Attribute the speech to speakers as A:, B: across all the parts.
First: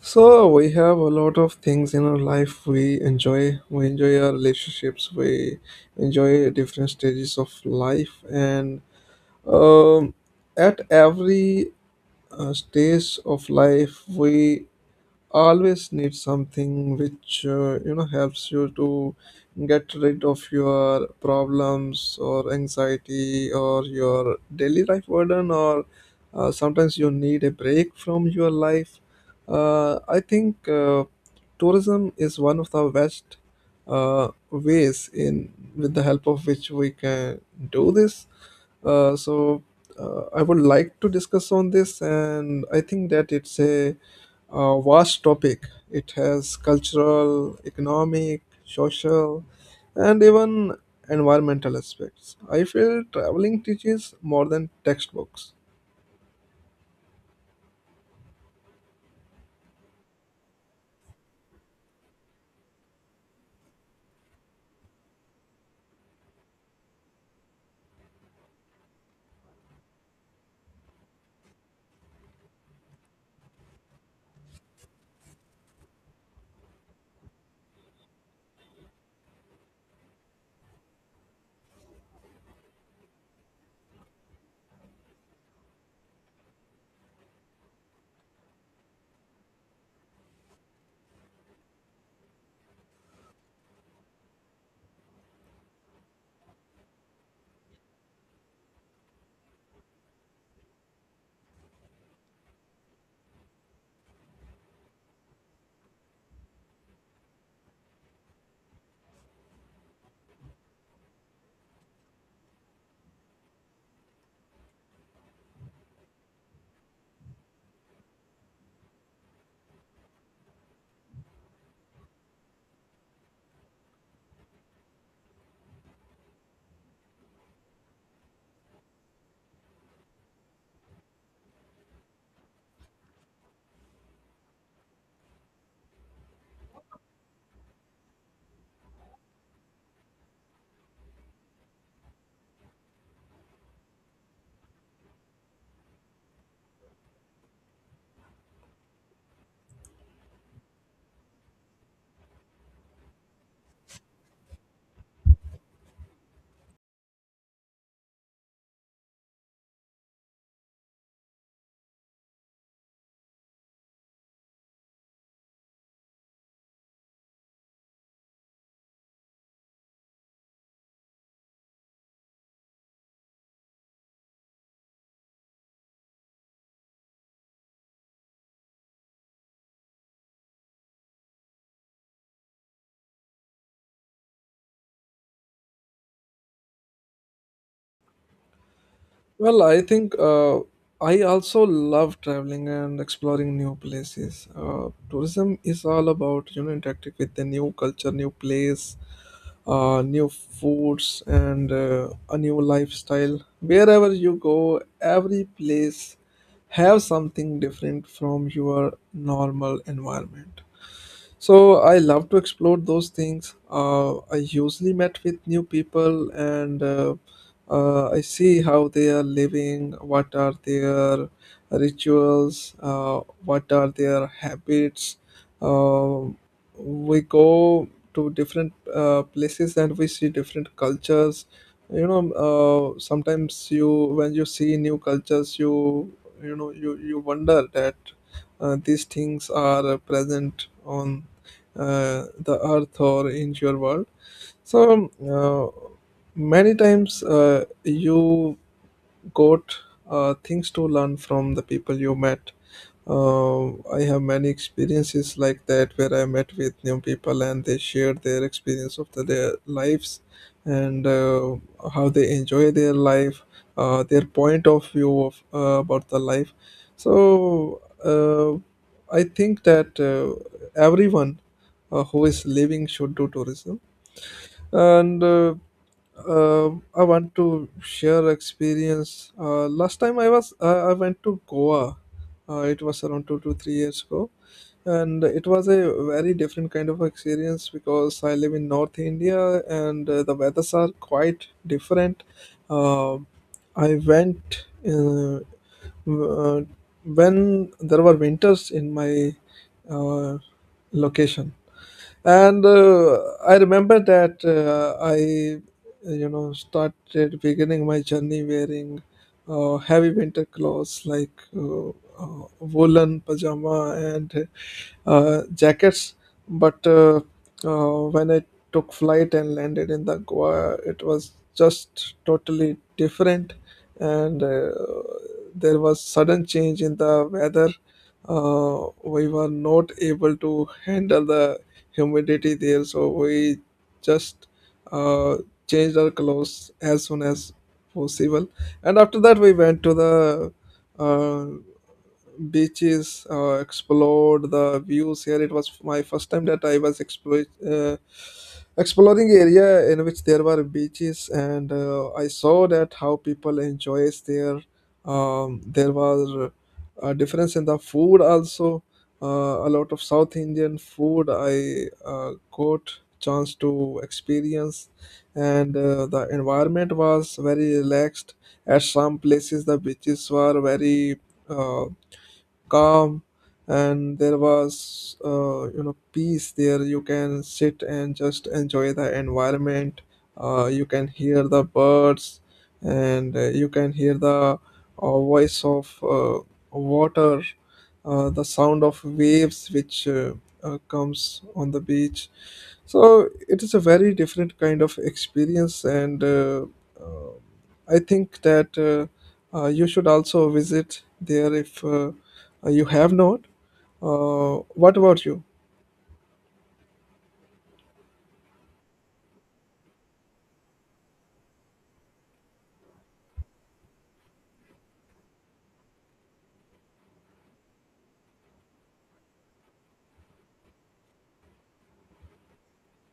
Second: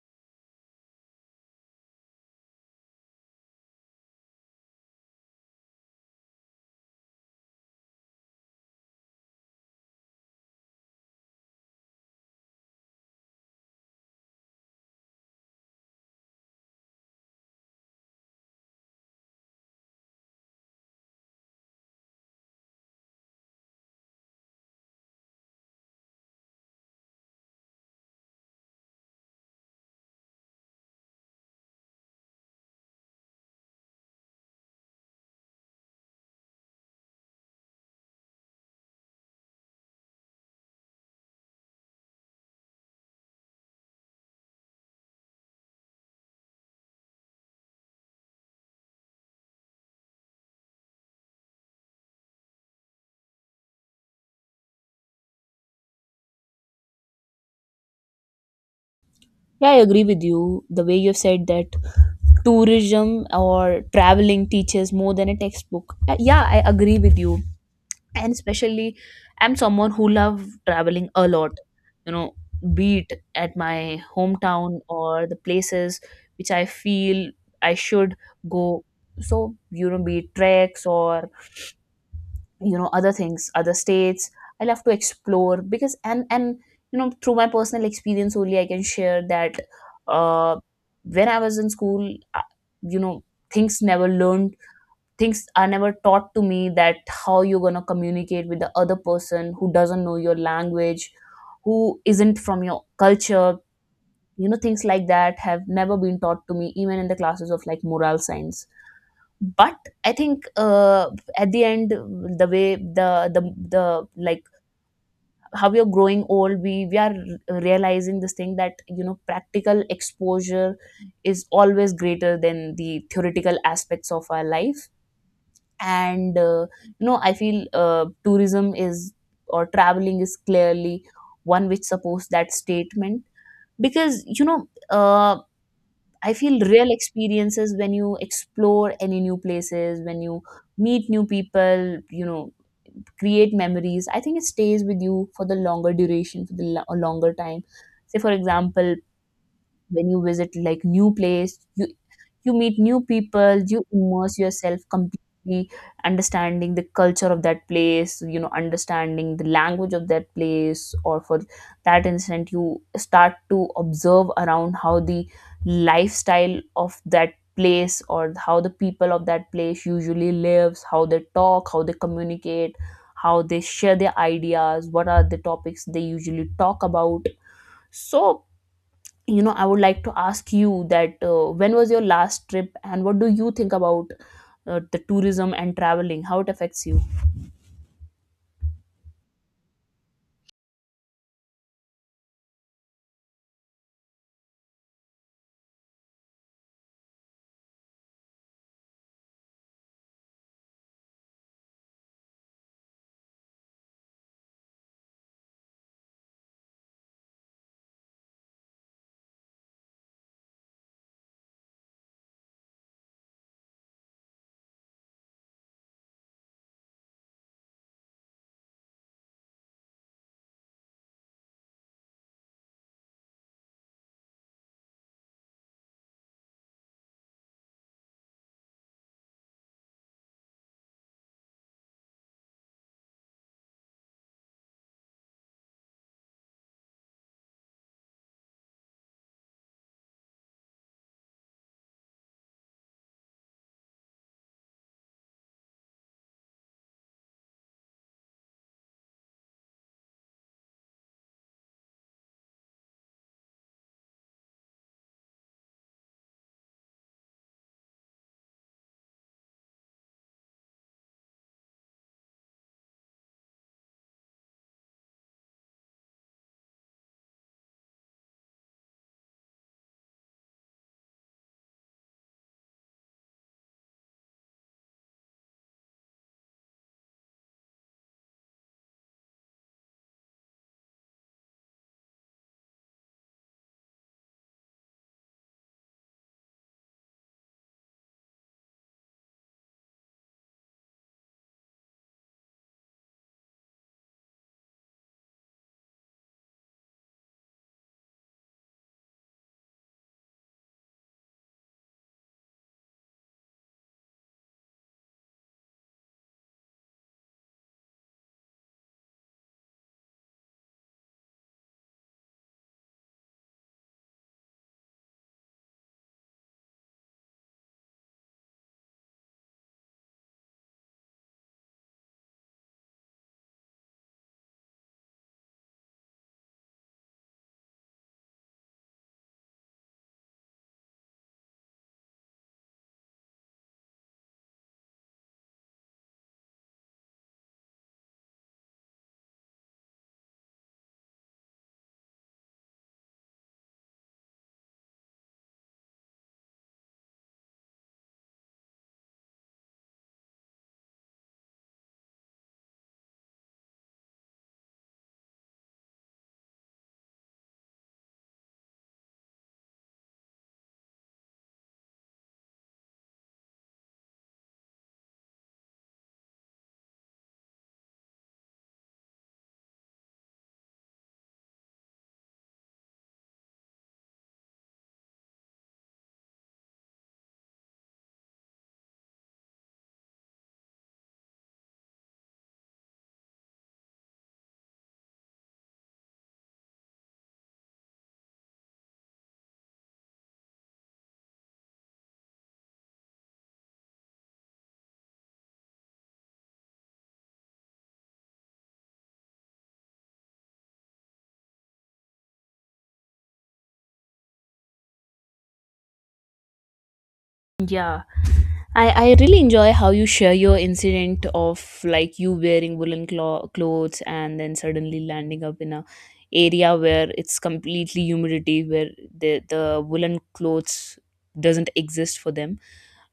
A: So we have a lot of things in our life we enjoy. We enjoy our relationships. We enjoy different stages of life, and um, at every stage of life, we always need something which you know helps you to get rid of your problems or anxiety or your daily life burden or sometimes you need a break from your life. I think tourism is one of the best ways in with the help of which we can do this. So I would like to discuss on this, and I think that it's a vast topic. It has cultural, economic, social, and even environmental aspects. I feel traveling teaches more than textbooks.
B: Yeah, I agree with you. The way you've said that tourism or traveling teaches more than a textbook. Yeah, I agree with you. And especially, I'm someone who love traveling a lot. You know, be it at my hometown or the places which I feel I should go. So, be it treks or other things, other states, I love to explore, because and you know through my personal experience only I can share that uh when I was in school. You know things never learned Things are never taught to me, that how you're going to communicate with the other person who doesn't know your language, who isn't from your culture. Things like that have never been taught to me, even in the classes of like moral science. But I think, at the end, the way the like how we are growing old, we are realizing this thing, that practical exposure is always greater than the theoretical aspects of our life. And I feel tourism is, or traveling is, clearly one which supports that statement. Because uh, I feel real experiences when you explore any new places, when you meet new people, create memories. I think it stays with you for the longer duration, for the a longer time. Say, for example, when you visit like new place, you meet new people, you immerse yourself completely, understanding the culture of that place, understanding the language of that place, or for that instant you start to observe around how the lifestyle of that place, or how the people of that place usually lives, how they talk, how they communicate, how they share their ideas, what are the topics they usually talk about. So, I would like to ask you that when was your last trip, and what do you think about the tourism and traveling, how it affects you?
A: Well, I think I also love traveling and exploring new places. Tourism is all about you know interacting with the new culture, new place, new foods, and a new lifestyle. Wherever you go, every place have something different from your normal environment, so I love to explore those things. I usually met with new people, and I see how they are living, what are their rituals, what are their habits. Um we go to different places and we see different cultures. You know, sometimes you, when you see new cultures, you know you you wonder that these things are present on the earth or into your world. so um, uh, Many times you quote things to learn from the people you met. uh, I have many experiences like that, where I met with new people and they shared their experience of the, their lives, and how they enjoy their life, their point of view of, about the life. so uh, I think that everyone who is living should do tourism. And uh, I want to share experience. Last time I was I went to Goa. It was around 2 to 3 years ago, and it was a very different kind of experience because I live in North India, and the weathers are quite different. Uh, I went w- uh, when there were winters in my uh, location, and I remember that I you know started beginning my journey wearing heavy winter clothes, like woolen pajama and jackets. But when I took flight and landed in the Goa, it was just totally different, and there was sudden change in the weather. We were not able to handle the humidity there, so we just uh, changed our clothes as soon as possible. And after that, we went to the uh, beaches, explored the views here. It was my first time that I was exploring area in which there were beaches, and I saw that how people enjoys there. There was a difference in the food also. A lot of South Indian food I got chance to experience, and the environment was very relaxed. At some places, the beaches were very uh, calm, and there was you know peace there. You can sit and just enjoy the environment. You can hear the birds, and you can hear the voice of water, the sound of waves which comes on the beach. So it is a very different kind of experience, and uh, I think that you should also visit there if you have not. What about you?
B: Yeah, I really enjoy how you share your incident of like you wearing woolen clothes, and then suddenly landing up in a area where it's completely humidity, where the woolen clothes doesn't exist for them.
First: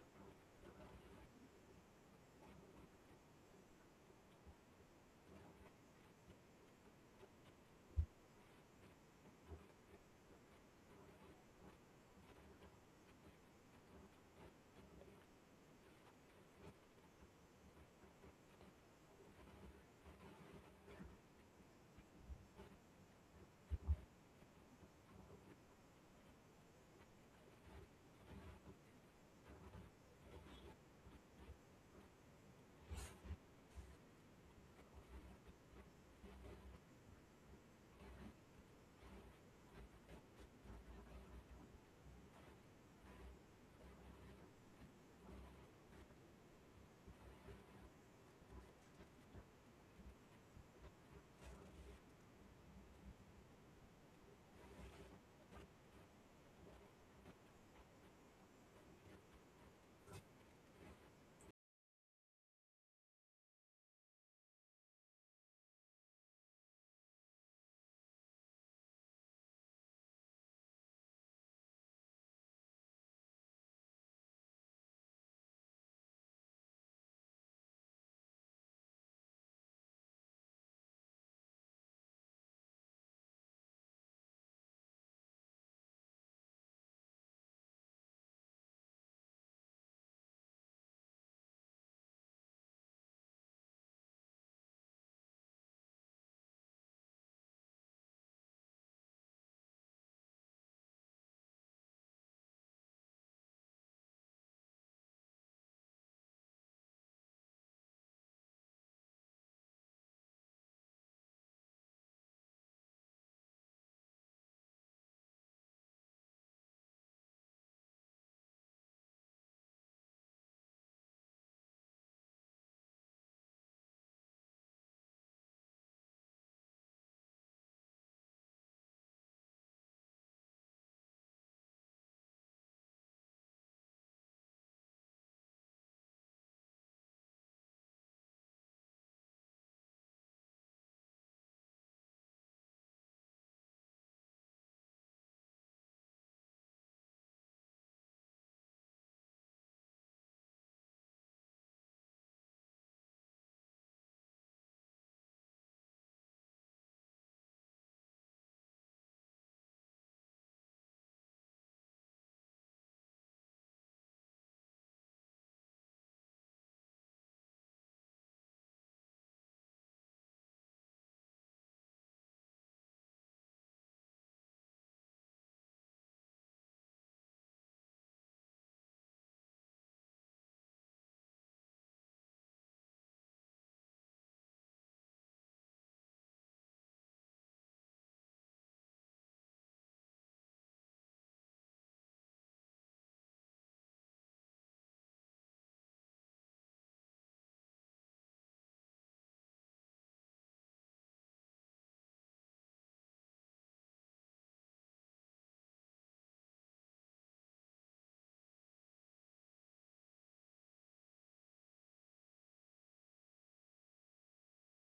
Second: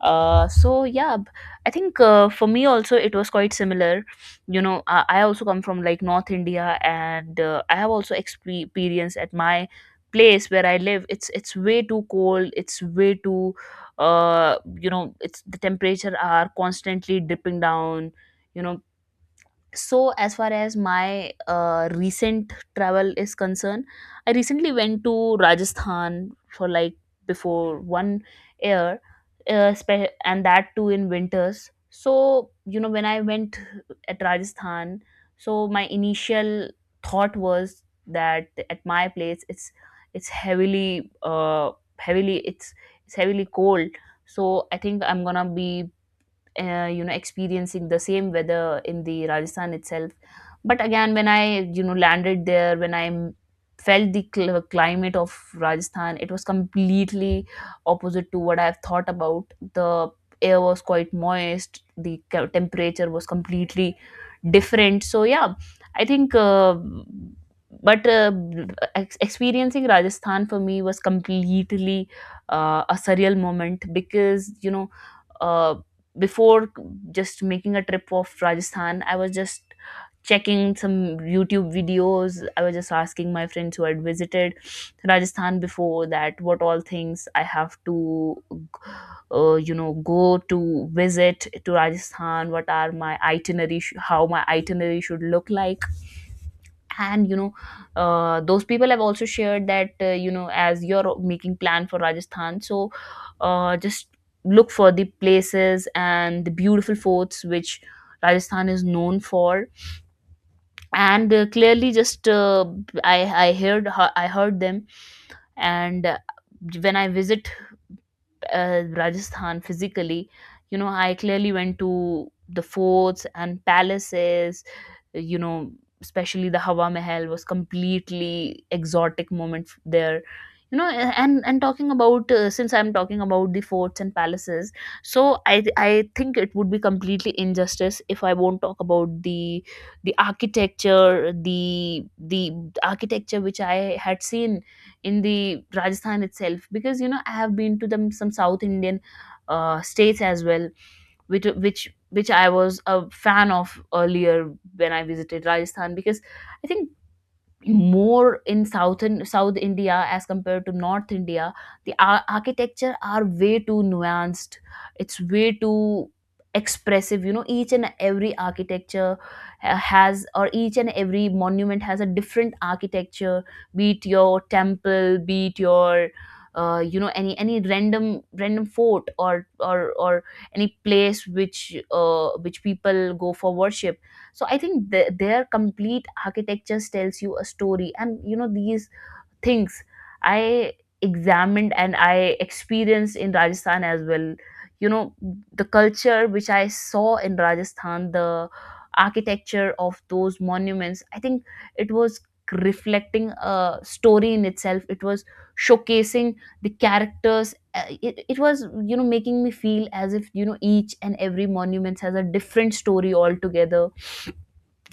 B: So yeah, I think for me also, it was quite similar. I also come from like North India, and I have also experienced, at my place where I live, it's way too cold, it's way too it's, the temperature are constantly dipping down. you know so, as far as my recent travel is concerned, I recently went to Rajasthan for like before one year, and that too in winters. So, when I went at Rajasthan, so my initial thought was that at my place, it's heavily uh, heavily it's it's heavily cold. So I think, I'm gonna be experiencing the same weather in the Rajasthan itself. But again, when I landed there, when I felt the climate of Rajasthan, it was completely opposite to what I've thought about. The air was quite moist, the temperature was completely different. So yeah, I think, but experiencing Rajasthan for me was completely a surreal moment, because uh, before just making a trip of Rajasthan, I was just checking some YouTube videos. I was just asking my friends who had visited Rajasthan before, that what all things I have to, go to visit to Rajasthan. What are my itinerary? How my itinerary should look like. And those people have also shared that as you're making plan for Rajasthan, so just look for the places and the beautiful forts which Rajasthan is known for. And clearly, just i i heard I heard them. And when I visit Rajasthan physically, I clearly went to the forts and palaces, you know, especially the Hawa Mahal was completely exotic moment there. And talking about since I'm talking about the forts and palaces, so I think it would be completely injustice if I won't talk about the architecture, the architecture which I had seen in the Rajasthan itself. Because I have been to them some South Indian states as well, which I was a fan of earlier when I visited Rajasthan. Because I think, more in southern South India as compared to North India, the architecture are way too nuanced, it's way too expressive. Each and every architecture has, or each and every monument has a different architecture, be it your temple, be it your any random fort or any place which people go for worship. So I think their complete architectures tells you a story, and these things, I examined and I experienced in Rajasthan as well. you know the culture which I saw in Rajasthan, the architecture of those monuments, I think it was reflecting a story in itself, it was showcasing the characters. It was making me feel as if each and every monument has a different story altogether.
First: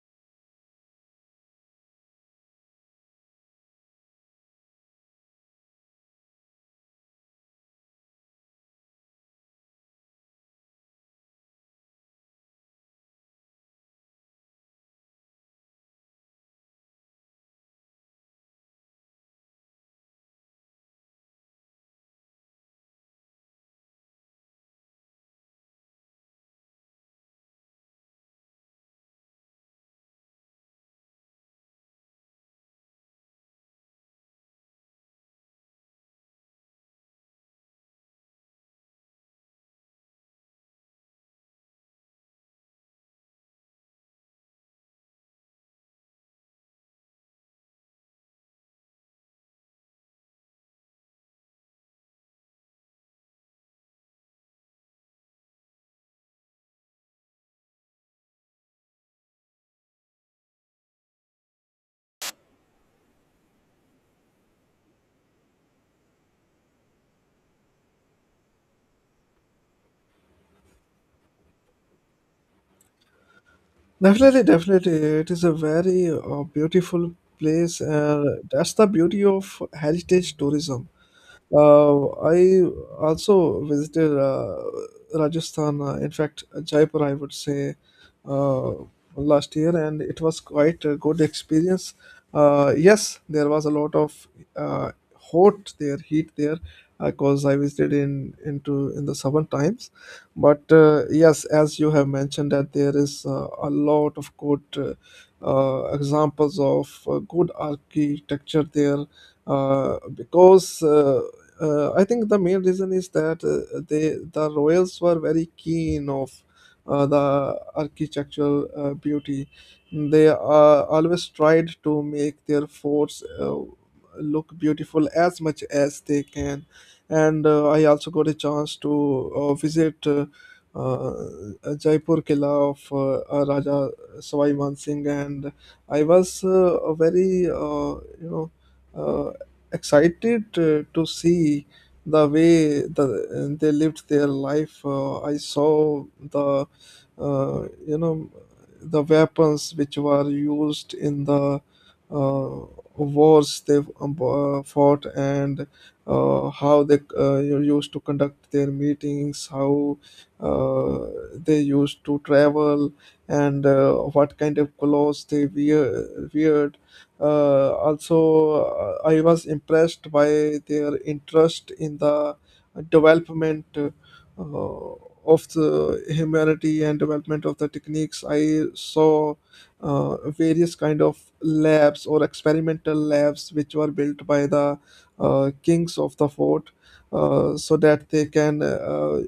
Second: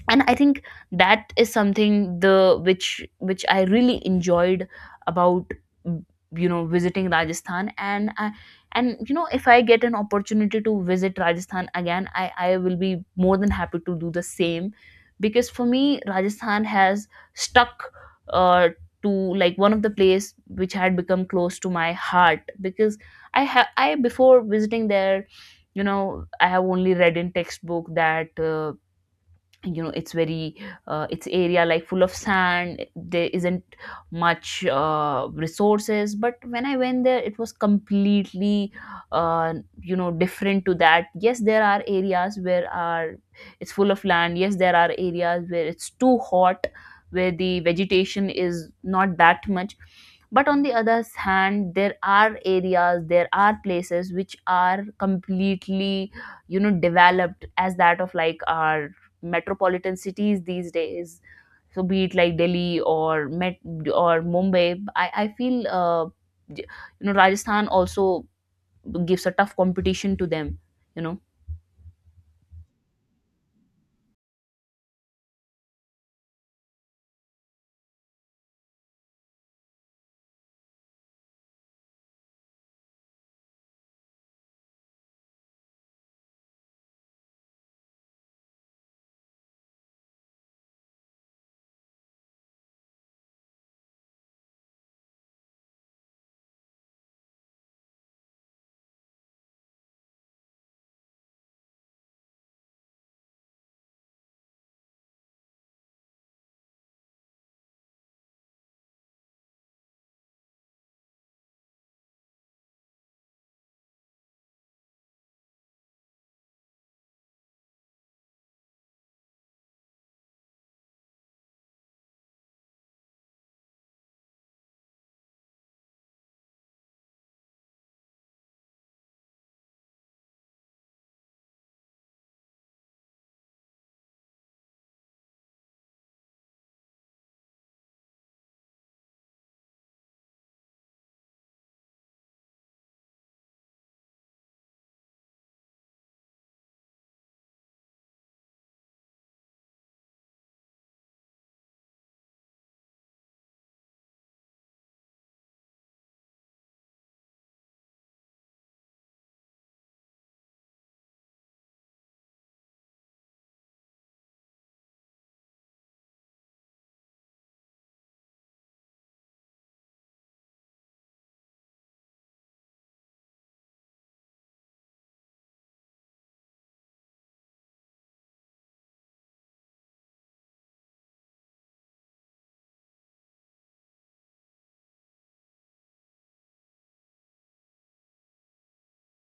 B: And I think that is something the which I really enjoyed about. mm, Visiting Rajasthan, and if I get an opportunity to visit Rajasthan again, I will be more than happy to do the same. Because for me, Rajasthan has stuck, uh, to like one of the place which had become close to my heart. Because I before visiting there, I have only read in textbook that it's very it's area like full of sand, there isn't much resources. But when I went there, it was completely uh, different to that. Yes, there are areas where are it's full of land, yes there are areas where it's too hot, where the vegetation is not that much. But on the other hand, there are areas, there are places which are completely developed as that of like our metropolitan cities these days. So, be it like Delhi, or met or Mumbai, I feel you Rajasthan also gives a tough competition to them. you know
A: Definitely, definitely. It is a very beautiful place, and that's the beauty of heritage tourism. I also visited Rajasthan, in fact, Jaipur, I would say, uh, last year, and it was quite a good experience. Yes, there was a lot of hot there, heat there, because I visited in into in the southern times. But yes, as you have mentioned, that there is a lot of good examples of good architecture there, because I think the main reason is that they, the royals were very keen of the architectural beauty. They always tried to make their forts look beautiful as much as they can. And I also got a chance to visit uh, Jaipur Killa of Raja Sawai Man Singh, and I was very you know. Uh, Excited to see the way the, they lived their life. I saw the, you know, the weapons which were used in the uh, wars they fought, and how they you used to conduct their meetings, how uh, they used to travel, and what kind of clothes they wear, weared. Also, I was impressed by their interest in the development of the humanity and development of the techniques. I saw various kind of labs or experimental labs which were built by the kings of the fort, so that they can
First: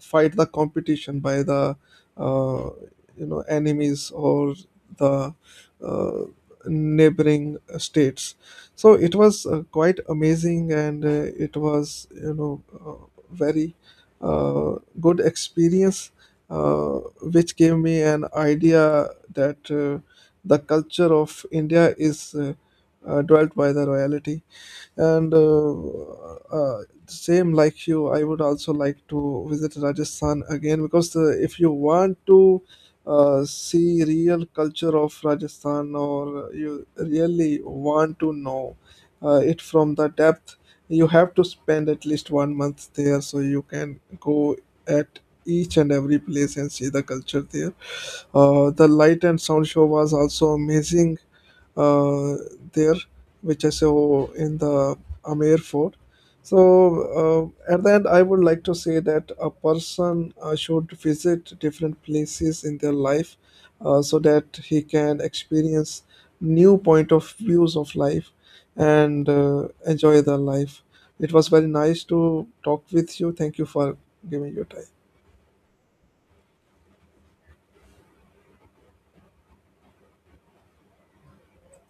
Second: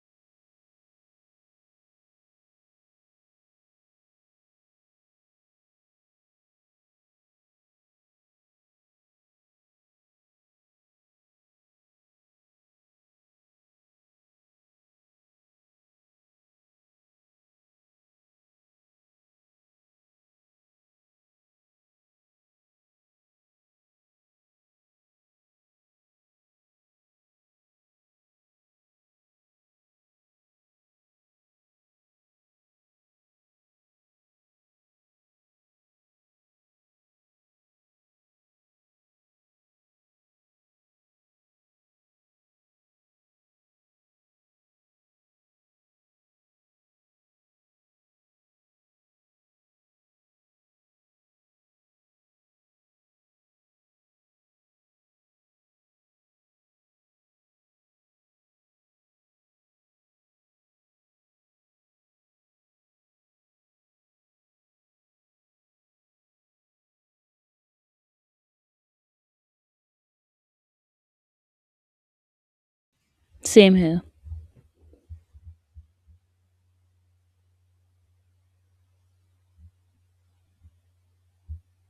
A: fight the competition by the uh, you know enemies or the uh, neighboring states. So it was quite amazing, and it was you know very uh, good experience, uh, which gave me an idea that the culture of India is dwelt by the royalty. And same like you, I would also like to visit Rajasthan again, because if you want to see real culture of Rajasthan, or you really want to know it from the depth, you have to spend at least 1 month there, so you can go at each and every place and see the culture there. The light and sound show was also amazing uh, there, which I saw in the Amir Fort. So, at the end, I would like to say that a person should visit different places in their life, so that he can experience new point of views of life, and enjoy their life. It was very nice to talk with you. Thank you
B: Same
A: for
B: here.
A: giving your time.